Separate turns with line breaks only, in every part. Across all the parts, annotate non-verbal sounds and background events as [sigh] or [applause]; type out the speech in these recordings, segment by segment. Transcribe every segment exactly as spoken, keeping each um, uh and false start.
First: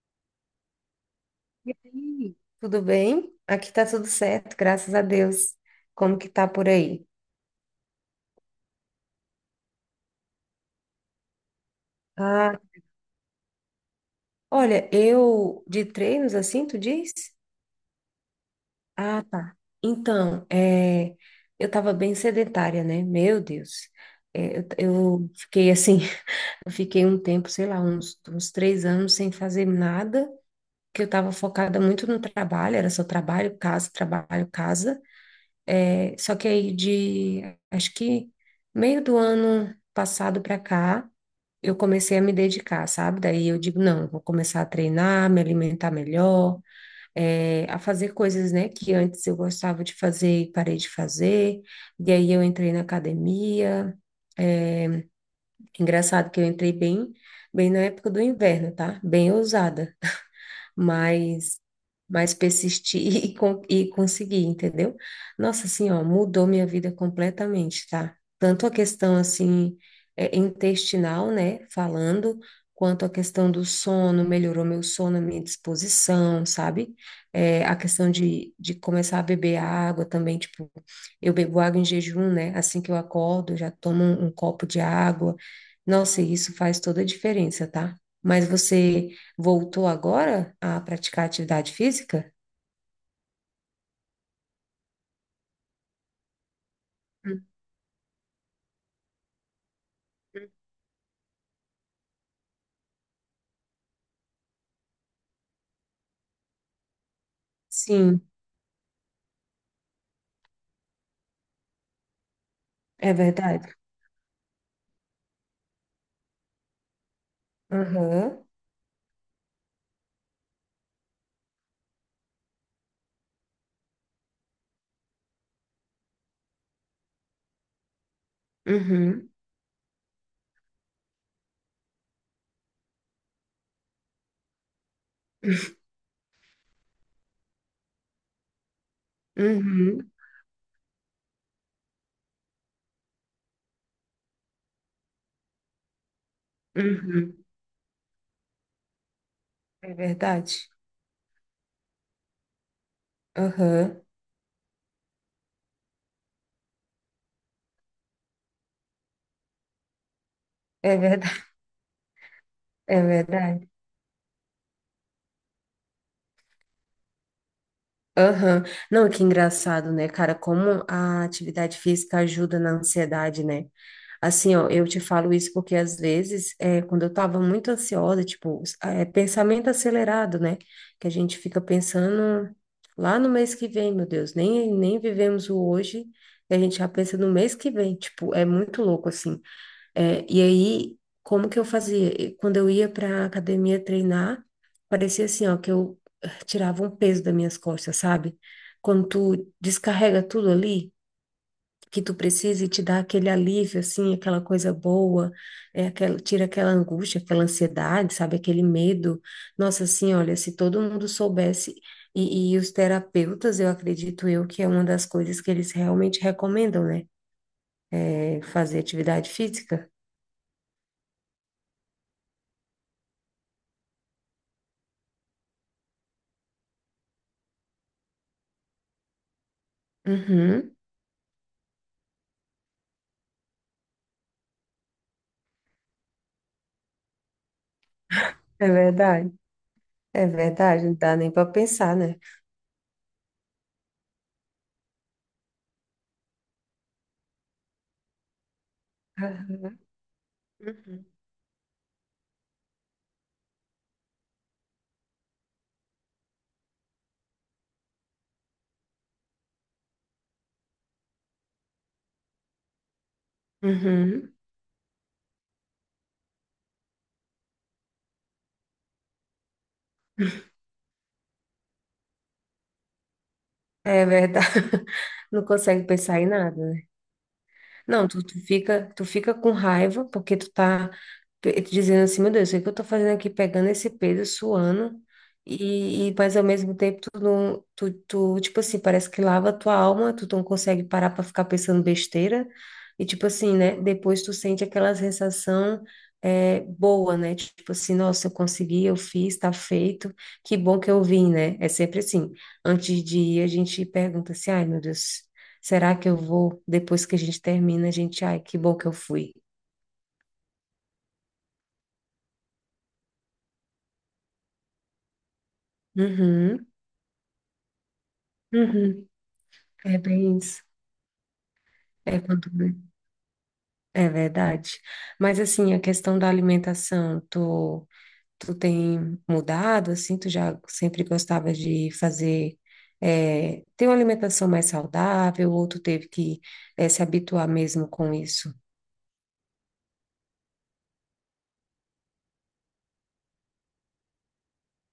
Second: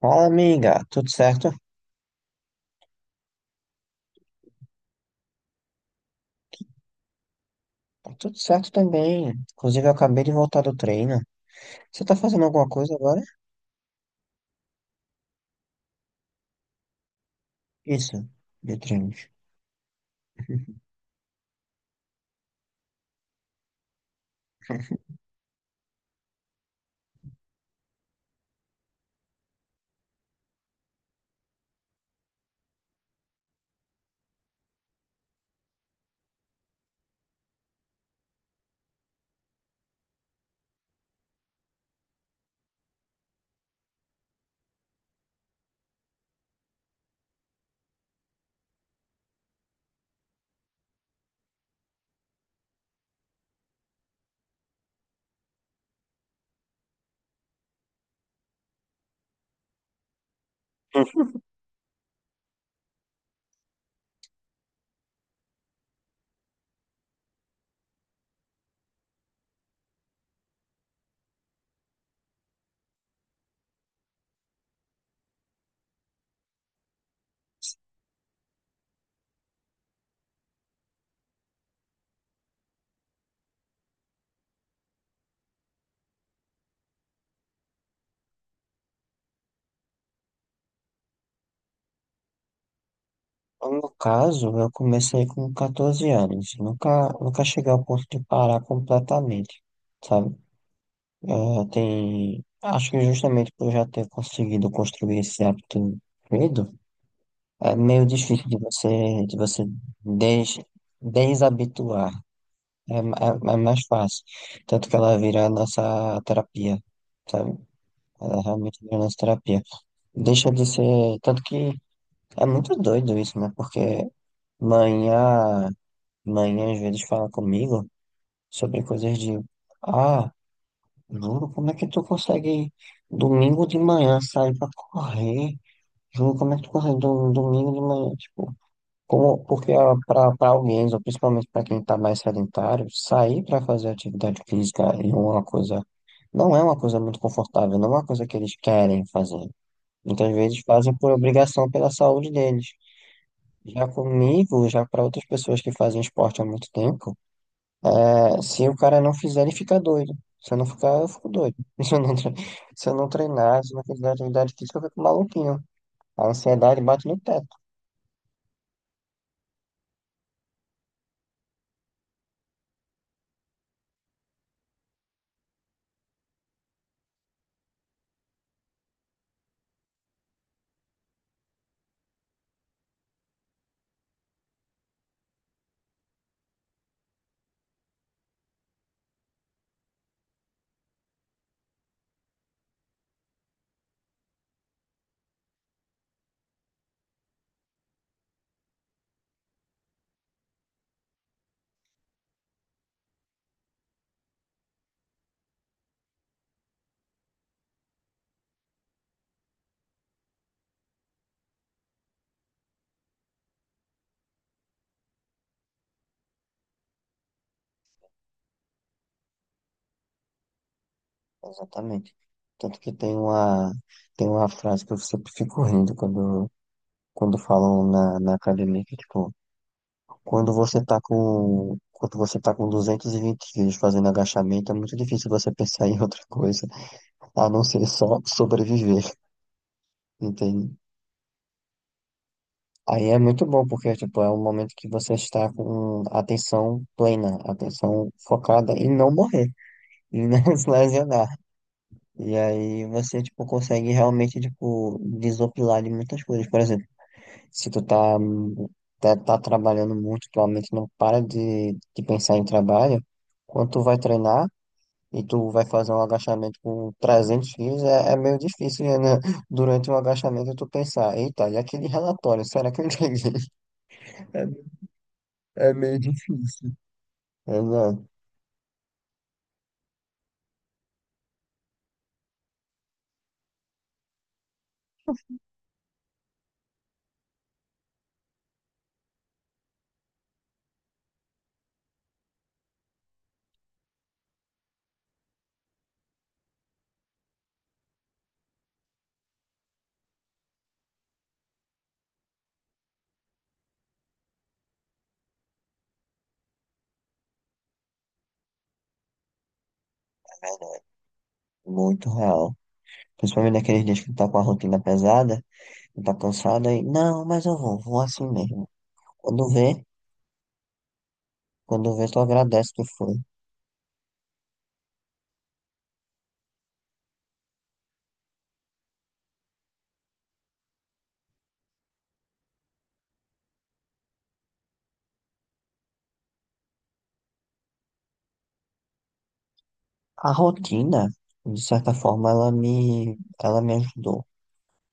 Fala, amiga. Tudo certo?
E aí, tudo bem? Aqui tá tudo certo, graças a Deus. Como que tá por aí?
Tá, tudo certo também. Inclusive, eu acabei de voltar do treino. Você tá fazendo
Ah,
alguma coisa agora?
olha, eu de treinos assim, tu diz?
Isso, de
Ah,
treinos.
tá. Então,
[laughs]
é, eu tava bem sedentária, né? Meu Deus. É, eu, eu fiquei assim, [laughs] eu fiquei um tempo, sei lá, uns, uns três anos sem fazer nada, que eu tava focada muito no trabalho, era só trabalho, casa, trabalho, casa. É, só que aí de, acho que meio do ano passado para cá, eu comecei a me dedicar, sabe? Daí eu digo, não, eu vou começar a treinar, me alimentar melhor, eh, a fazer coisas, né, que antes eu gostava de fazer e parei de fazer. E aí eu entrei na academia. Engraçado que eu entrei bem, bem na época do inverno, tá? Bem ousada mas mas persistir [laughs] e, con- e conseguir, entendeu? Nossa, assim, ó, mudou minha vida completamente, tá? Tanto a questão, assim, é, intestinal, né, falando, quanto a questão do sono, melhorou meu sono, minha disposição, sabe? É, a questão de, de começar a beber água também, tipo, eu bebo água em jejum, né? Assim que eu acordo, eu já tomo um, um copo de água. Nossa, e isso faz toda a diferença, tá? Mas você voltou agora a praticar atividade física?
No caso, eu comecei com quatorze anos. Nunca, nunca
Hum.
cheguei ao ponto de parar completamente, sabe? Eh, tem, acho que justamente por já ter conseguido construir esse hábito cedo, é meio
Sim,
difícil de você, de você des, desabituar. É,
é
ma- é, é
verdade.
mais fácil. Tanto que ela vira a nossa terapia, sabe?
Aham,
Ela realmente vira a nossa terapia. Deixa de ser. Tanto que é muito doido isso, né? Porque manhã, manhã às vezes fala comigo sobre coisas
uhum,
de. Ah, Júlio, como é que tu consegue domingo de manhã sair pra correr? Júlio, como é que tu consegue do- domingo de manhã? Tipo. Como, porque
uhum,
para alguém, ou principalmente para quem está mais sedentário, sair para fazer atividade física é uma coisa, não é uma coisa muito
uhum.
confortável, não é uma coisa que eles querem fazer.
É
Muitas vezes
verdade.
fazem por obrigação pela saúde deles. Já
Aham.
comigo, já para outras pessoas que fazem esporte há muito tempo, é, se o cara não fizer, ele fica doido. Se eu não
É
ficar, eu fico
verdade,
doido. [laughs] Se eu não, tre-
[laughs]
Se eu
é
não treinar,
verdade.
se eu não fizer atividade física, eu fico maluquinho. A ansiedade bate no teto.
Aham. Não, que engraçado, né, cara? Como a atividade física ajuda na ansiedade, né? Assim, ó, eu te falo isso porque às vezes, é, quando eu tava muito ansiosa, tipo, é pensamento acelerado, né? Que a gente fica pensando lá no mês que vem, meu Deus, nem, nem vivemos o hoje, e a gente já pensa no mês que vem, tipo, é muito louco, assim. É, e aí, como que eu fazia? E quando eu ia pra academia treinar, parecia assim, ó, que eu eh, tirava um peso das minhas costas, sabe? Quando tu descarrega tudo ali que tu precisa e te dá aquele alívio, assim, aquela coisa boa, é aquela, tira aquela angústia, aquela ansiedade, sabe, aquele medo. Nossa, assim, olha, se todo mundo soubesse, e, e os terapeutas, eu acredito eu que é uma das coisas que eles realmente recomendam, né? É fazer atividade física.
Exatamente. Tanto que tem uma, tem uma frase que eu sempre fico rindo quando, quando falam na, na academia, que tipo, quando
Uhum,
você tá com, quando você tá com duzentos e vinte quilos fazendo agachamento, é muito difícil você pensar [laughs] em outra coisa, a não ser só
é
sobreviver,
verdade, é
entende?
verdade, não dá nem para pensar, né?
Aí é muito bom, porque tipo, é um momento que você está com atenção plena, atenção focada em não morrer,
Aham.
em não [laughs] se
Uhum.
lesionar. E aí você, tipo, consegue realmente, tipo, desopilar de muitas coisas. Por exemplo, se tu tá, hum, tá, tá trabalhando muito, tua mente não para de, de pensar em trabalho, quando tu vai
Uhum,
treinar e tu vai fazer um agachamento com trezentos quilos, é, é meio difícil, né? [laughs] Durante o agachamento tu pensar, eita, e aquele relatório, será que eu entendi?
é
[laughs] É,
verdade, [laughs] não
é
consegue
meio
pensar em nada,
difícil.
né?
É,
Não,
não,
tu, tu fica, tu fica com raiva porque tu tá pe- dizendo assim, meu Deus, o que que eu tô fazendo aqui pegando esse peso, suando, e, e mas ao mesmo tempo tu não, tu, tu, tipo assim, parece que lava a tua alma, tu não consegue parar pra ficar pensando besteira, e tipo assim, né, depois tu sente aquela sensação é, boa, né, tipo assim, nossa, eu consegui, eu fiz, tá feito, que bom que eu vim, né, é sempre assim, antes de ir a gente pergunta assim, ai meu Deus, será que eu vou? Depois que a gente termina, a gente, ai, que bom que eu fui.
muito real. Principalmente naqueles dias que tu tá com a rotina pesada, tu tá cansado
Uhum,
aí, não, mas eu vou, vou assim mesmo.
uhum.
Quando vê,
É bem isso.
Quando vê,
É,
tu
quando-
agradece que foi.
é verdade. Mas assim, a questão da alimentação, tu, tu tem mudado, assim, tu já sempre gostava de fazer, é, ter uma alimentação mais saudável, ou tu teve que, é, se habituar mesmo com isso?
A rotina, de certa forma, ela me, ela me ajudou.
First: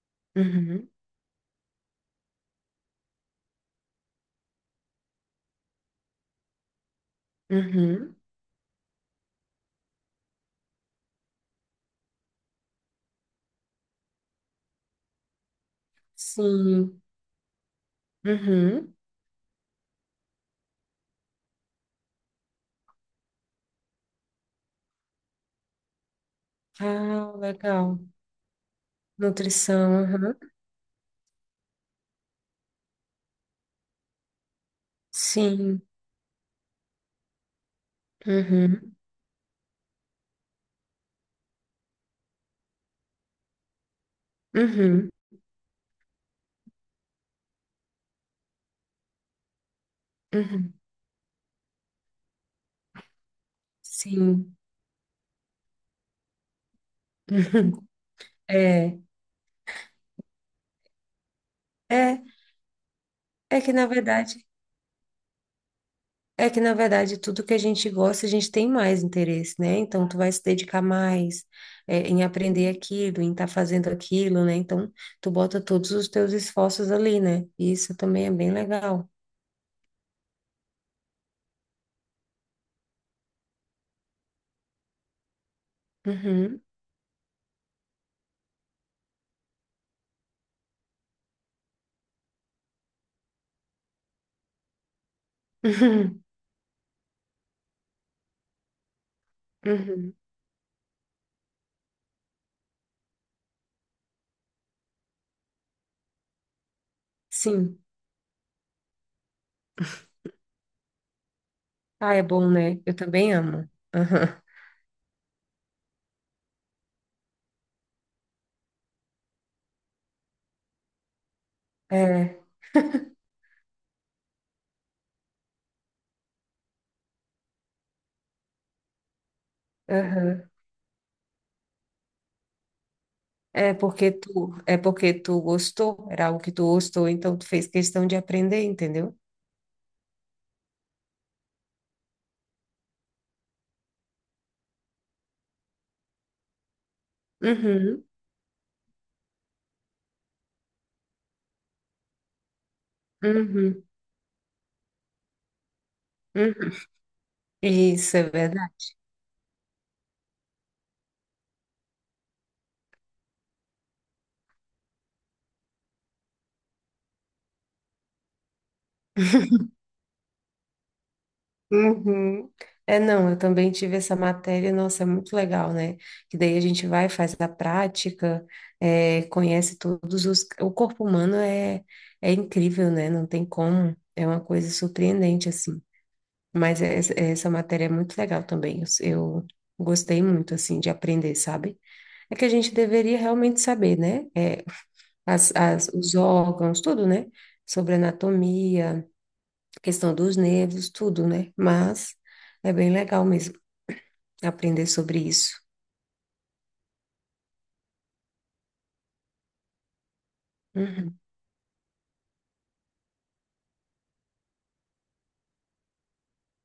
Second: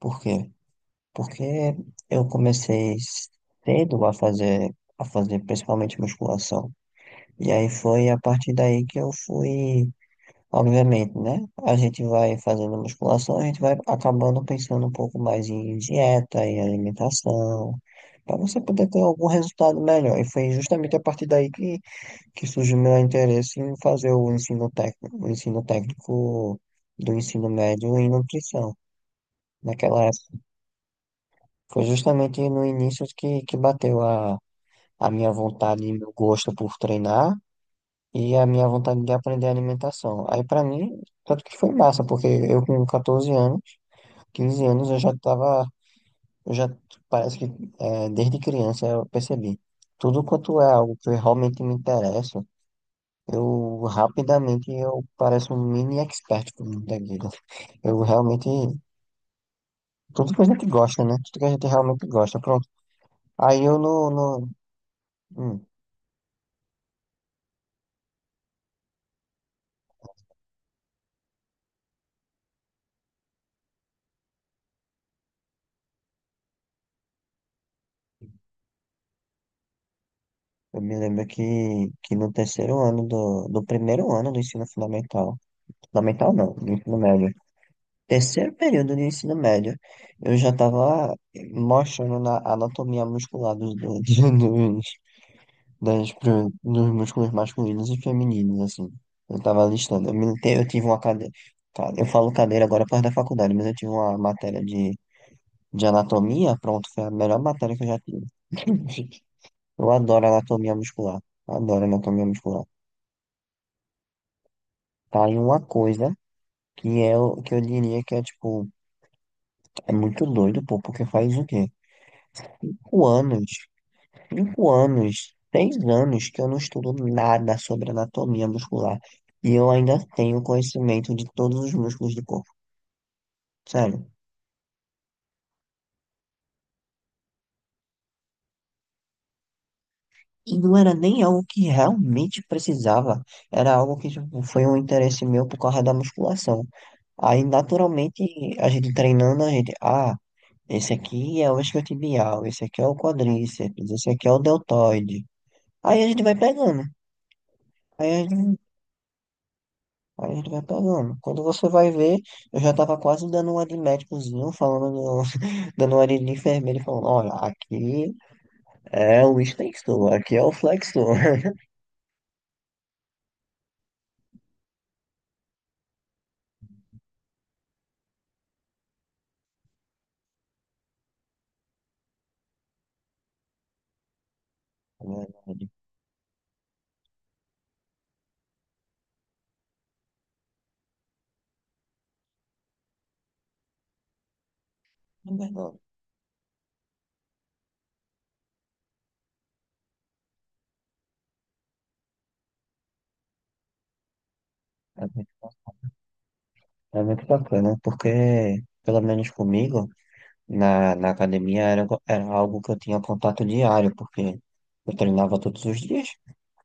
Por quê?
Uhum,
Porque eu comecei cedo a fazer, a fazer principalmente musculação. E aí foi
uhum.
a partir daí que eu fui, obviamente, né? A gente vai fazendo musculação, a gente vai acabando pensando um pouco mais em dieta, em
Sim.
alimentação, para você poder
Uhum.
ter algum resultado melhor. E foi justamente a partir daí que que surgiu meu interesse em fazer o ensino técnico, o ensino técnico do
Ah,
ensino médio
legal.
em nutrição.
Nutrição,
Naquela
aham.
época, foi justamente no início que, que bateu a, a minha
Sim.
vontade e meu gosto por treinar e a minha
Uhum,
vontade de aprender alimentação. Aí, para mim, tanto que foi massa, porque eu com quatorze anos, quinze anos, eu
uhum,
já estava, eu já, parece que é, desde criança eu percebi. Tudo quanto é
uhum.
algo que realmente me interessa, Eu
Sim.
rapidamente eu pareço um mini expert com muita guida.
[laughs] Uhum.
Eu realmente.
É,
Tudo que a gente gosta, né? Tudo que a gente realmente
é,
gosta. Pronto.
é
Aí
que
eu
na
no.
verdade,
no hum,
é que na verdade tudo que a gente gosta, a gente tem mais interesse, né? Então tu vai se dedicar mais é, em aprender aquilo, em estar fazendo aquilo, né? Então tu bota todos os teus esforços ali, né? E isso também é bem legal.
eu me lembro que, que no terceiro ano do, do primeiro ano do ensino fundamental. Fundamental não,
Uhum,
do ensino médio. Terceiro período do ensino médio, eu já estava mostrando na anatomia muscular dos, dos, [laughs]
[laughs]
das,
uhum,
pro- dos músculos masculinos e femininos, assim. Eu tava listando.
uhum.
Eu, me, te- eu tive uma cadeira. Eu falo cadeira agora por causa da faculdade, mas eu tive uma matéria de, de anatomia. Pronto, foi a melhor matéria
Sim.
que eu já tive. [laughs] Eu adoro anatomia muscular. Adoro
Ah,
anatomia
é bom,
muscular.
né? Eu também amo. Aham.
Tá aí uma coisa que é o que eu diria que é tipo, é muito doido, pô, porque faz o quê?
É,
Cinco anos. Cinco anos, seis anos que eu não estudo nada sobre anatomia muscular. E eu ainda tenho
aham.
conhecimento de todos os músculos do corpo.
É
Sério.
porque tu, é porque tu gostou, era algo que tu gostou, então tu fez questão de aprender, entendeu?
E não era nem algo que realmente precisava. Era algo que tipo, foi um interesse meu por causa da musculação. Aí,
Uhum,
naturalmente, a gente treinando, a gente. Ah, esse aqui é o isquiotibial, esse aqui é o
uhum,
quadríceps, esse aqui é o deltoide. Aí a gente vai
uhum.
pegando. Aí
Isso é
a gente
verdade.
Aí a gente vai pegando. Quando você vai ver, eu já tava quase dando uma de médicozinho, falando, [laughs] dando uma de enfermeiro, e falando, olha, aqui é o extensor, aqui é o flexor. [laughs]
Uhum. É, não, eu também tive essa matéria, nossa, é muito legal, né? Que daí a gente vai, faz a prática, é, conhece todos os. O corpo humano é, é incrível, né? Não tem como, é uma coisa
É
surpreendente,
verdade.
assim. Mas é- é- essa matéria é muito legal também, eu, eu gostei muito, assim, de aprender, sabe? É que a gente deveria realmente saber, né? É,
É
as,
verdade.
as, os órgãos, tudo, né? Sobre anatomia, questão dos nervos, tudo, né? Mas é bem legal mesmo aprender
É
sobre
mu-
isso.
é muito bacana, porque, pelo menos comigo, na, na
Uhum,
academia era, go- era algo que eu tinha contato diário, porque eu treinava todos os dias.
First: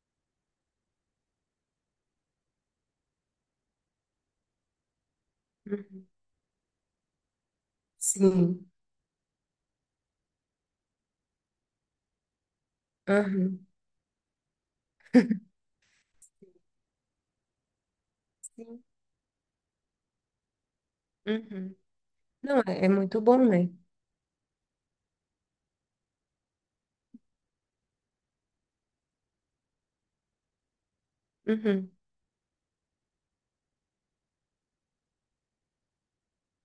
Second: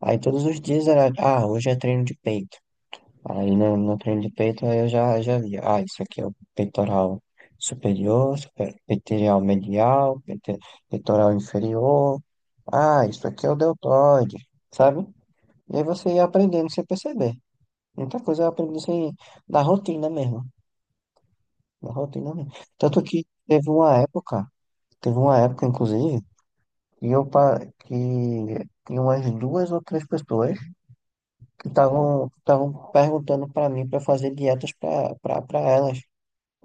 Aí todos os dias era, ah, hoje é treino de peito. Aí no, no treino de peito aí eu já, já via, ah, isso
uhum.
aqui é o peitoral superior,
Sim.
super- peitoral medial, peito- peitoral inferior, ah, isso aqui é o
Uhum.
deltoide, sabe? E aí você ia aprendendo sem perceber. Muita coisa eu aprendi
Sim.
sem, da rotina mesmo,
Uhum.
da rotina mesmo.
Não, é, é
Tanto
muito
que
bom,
teve
né?
uma época, teve uma época, inclusive, que eu, pa- que tinha umas duas ou três pessoas que
Uhum.
estavam estavam perguntando para mim para fazer dietas para para elas.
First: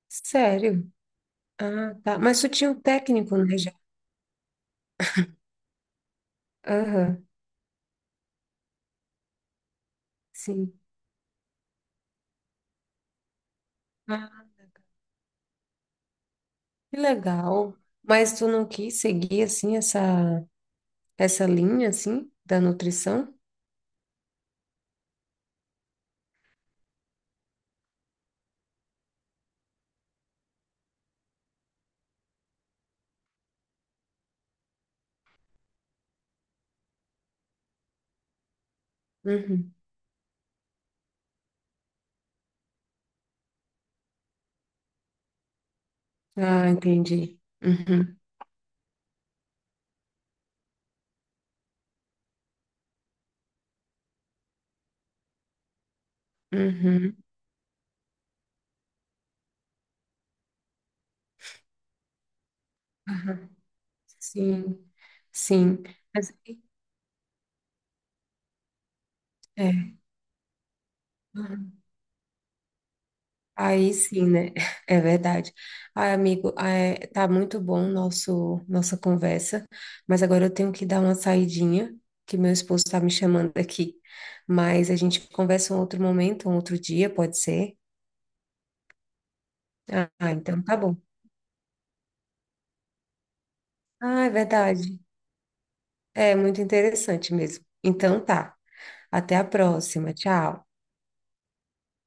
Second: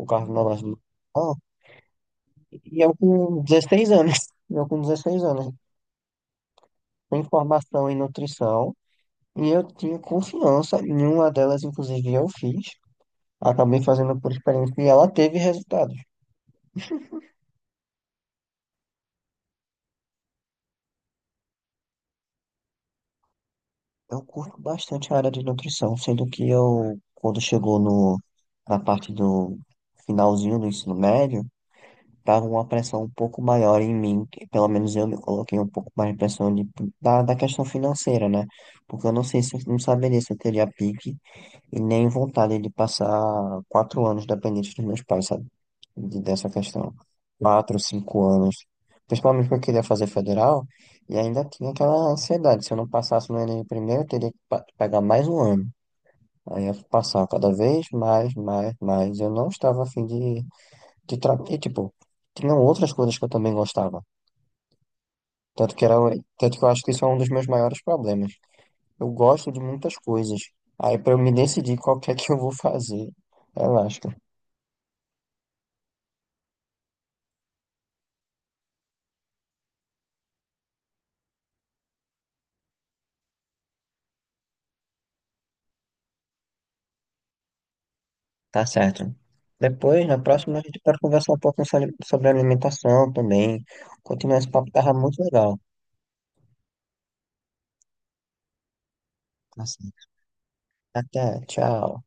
O Carlos Brasileiro.
Sério?
Ah,
Ah, tá. Mas tu tinha
e
um
eu
técnico,
com
né, já?
dezesseis anos. [laughs] Eu com dezesseis anos.
Aham,
Tenho formação em nutrição. E eu tinha
sim.
confiança. Nenhuma delas, inclusive, eu fiz. Acabei fazendo por
Ah,
experiência e ela teve resultados.
que legal. Mas tu não quis seguir, assim, essa, essa linha, assim, da nutrição?
Eu curto bastante a área de nutrição, sendo que eu, quando chegou no, na parte do finalzinho do ensino médio, tava uma pressão um pouco maior em mim, que pelo menos eu me coloquei um pouco mais de pressão de, da, da questão financeira, né? Porque eu não sei se eu
Uhum.
não saberia se eu teria pique e nem vontade de passar quatro anos dependente dos meus pais, sabe? De- Dessa
Ah,
questão.
entendi.
Quatro,
Uhum.
cinco anos. Principalmente porque eu queria fazer federal e ainda tinha aquela ansiedade. Se eu não passasse no Enem primeiro, eu teria que pa- pegar mais um ano. Aí eu ia
Uhum.
passar cada vez mais, mais, mais. Eu não estava afim de, de tra... e, tipo, tinham outras coisas que eu
Aham.
também gostava.
Sim,
Tanto
sim.
que era,
Mas,
tanto que eu acho que isso é um dos meus maiores problemas. Eu gosto de
é.
muitas coisas. Aí, para eu me
Uhum.
decidir qual que é que eu vou fazer,
Aí
relaxa.
sim, né? [laughs] É verdade. Ai, amigo, é, tá muito bom nosso nossa conversa, mas agora eu tenho que dar uma saidinha, que meu esposo tá me chamando aqui. Mas a gente conversa um outro momento, um outro dia, pode ser?
Tá certo. Depois, na
Ah,
próxima,
então
a
tá
gente
bom.
pode conversar um pouco sobre sobre alimentação também.
Ah, é
Continuar esse papo, tava
verdade.
muito legal.
É muito interessante mesmo. Então tá. Até a
Tá certo.
próxima. Tchau.
Até, tchau.